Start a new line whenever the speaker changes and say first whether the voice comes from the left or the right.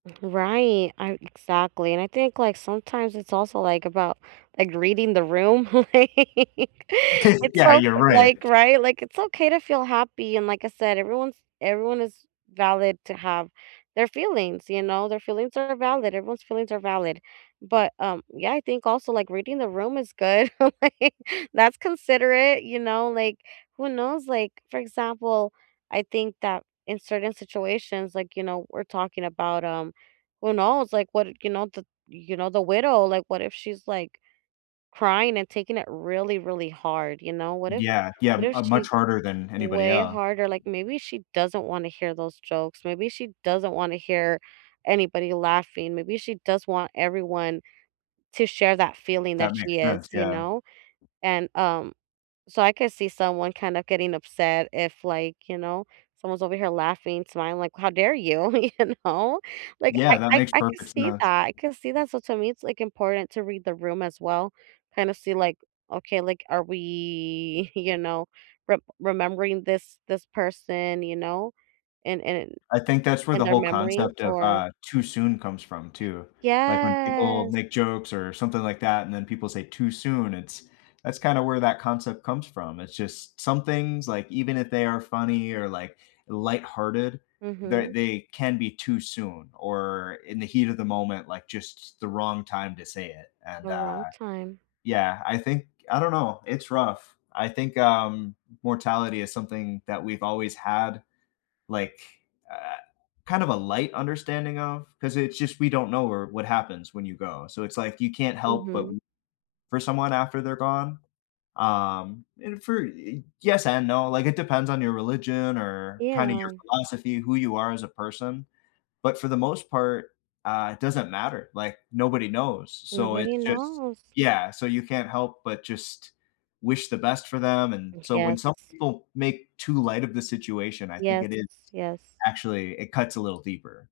right: Right, ar exactly, and I think, like, sometimes it's also, like, about, like, reading the room, like, it's
left: Yeah,
right: so
left: you're
right: eh,
left: right.
right: like, right? Like, it's okay to feel happy, and like I said, everyone's everyone is valid to have their feelings, you know? Their feelings are valid, everyone's feelings are valid. But, um, yeah, I think also, like, reading the room is good, like, that's considerate, you know? Like, who knows? Like, for example, I think that in certain situations like, you know, we're talking about, um, who knows? Like, what you know, the you know, the widow, like, what if she's, like, crying and taking it really, really hard? You know? What if
left: Yeah. Yeah,
right: what if
left: uh,
right: she's
left: much harder than anybody
right: way
left: else.
right: harder? Like, maybe she doesn't wanna hear those jokes, maybe she doesn't wanna hear anybody laughing, maybe she does want everyone to share that feeling that
left: That makes
right: she is,
left: sense,
right: you
left: yeah.
right: know? And, um so, I could see someone kinda getting upset if, like, you know, someone's over here laughing, smiling li how dare you? You know? Like, I
left: Yeah, that
right: I
left: makes
right: I can
left: perfect
right: see
left: sense.
right: that, I can see that, so, to me, it's, like, important to read the room as well. Kind of see, like, okay, like, are we, you know, re remembering this this person, you know, and and
left: I think that's where the
right: their
left: whole
right: memories
left: concept of,
right: or
left: uh, "too soon" comes from, too like when people
right: Yes.
left: make jokes or something like that, and then people say, "Too soon," it's that's kinda where that concept comes from. It's just some things, like even if they are funny or, like, lighthearted, ther
right: Mhm.
left: they can be too soon or in the heat of the moment, like, just the wrong time to say it,
right: The
left: and, uh
right: wrong time.
left: Yeah, I think I don't know, it's rough. I think, um, mortality is something that we've always had, like, uh kind of a light understanding of, 'cause it's just we don't know where what happens when you go. So, it's, like, you can't help but
right: Mhm.
left: [unintelligible] for someone after they're gone, um, and for y yes and no, like it depends on your religion or kinda your
right: Yeah.
left: philosophy, who you are as a person. But for the most part, uh, it doesn't matter, like, nobody knows. So, it's
right: Nobody
left: just
right: knows.
left: Yeah, so, you can't help but just wish the best for them and
right: Mm,
left: so, when some
right: yes.
left: people make too light of the situation, I think
right: Yes.
left: it is
right: Yes.
left: actually it cuts a little deeper.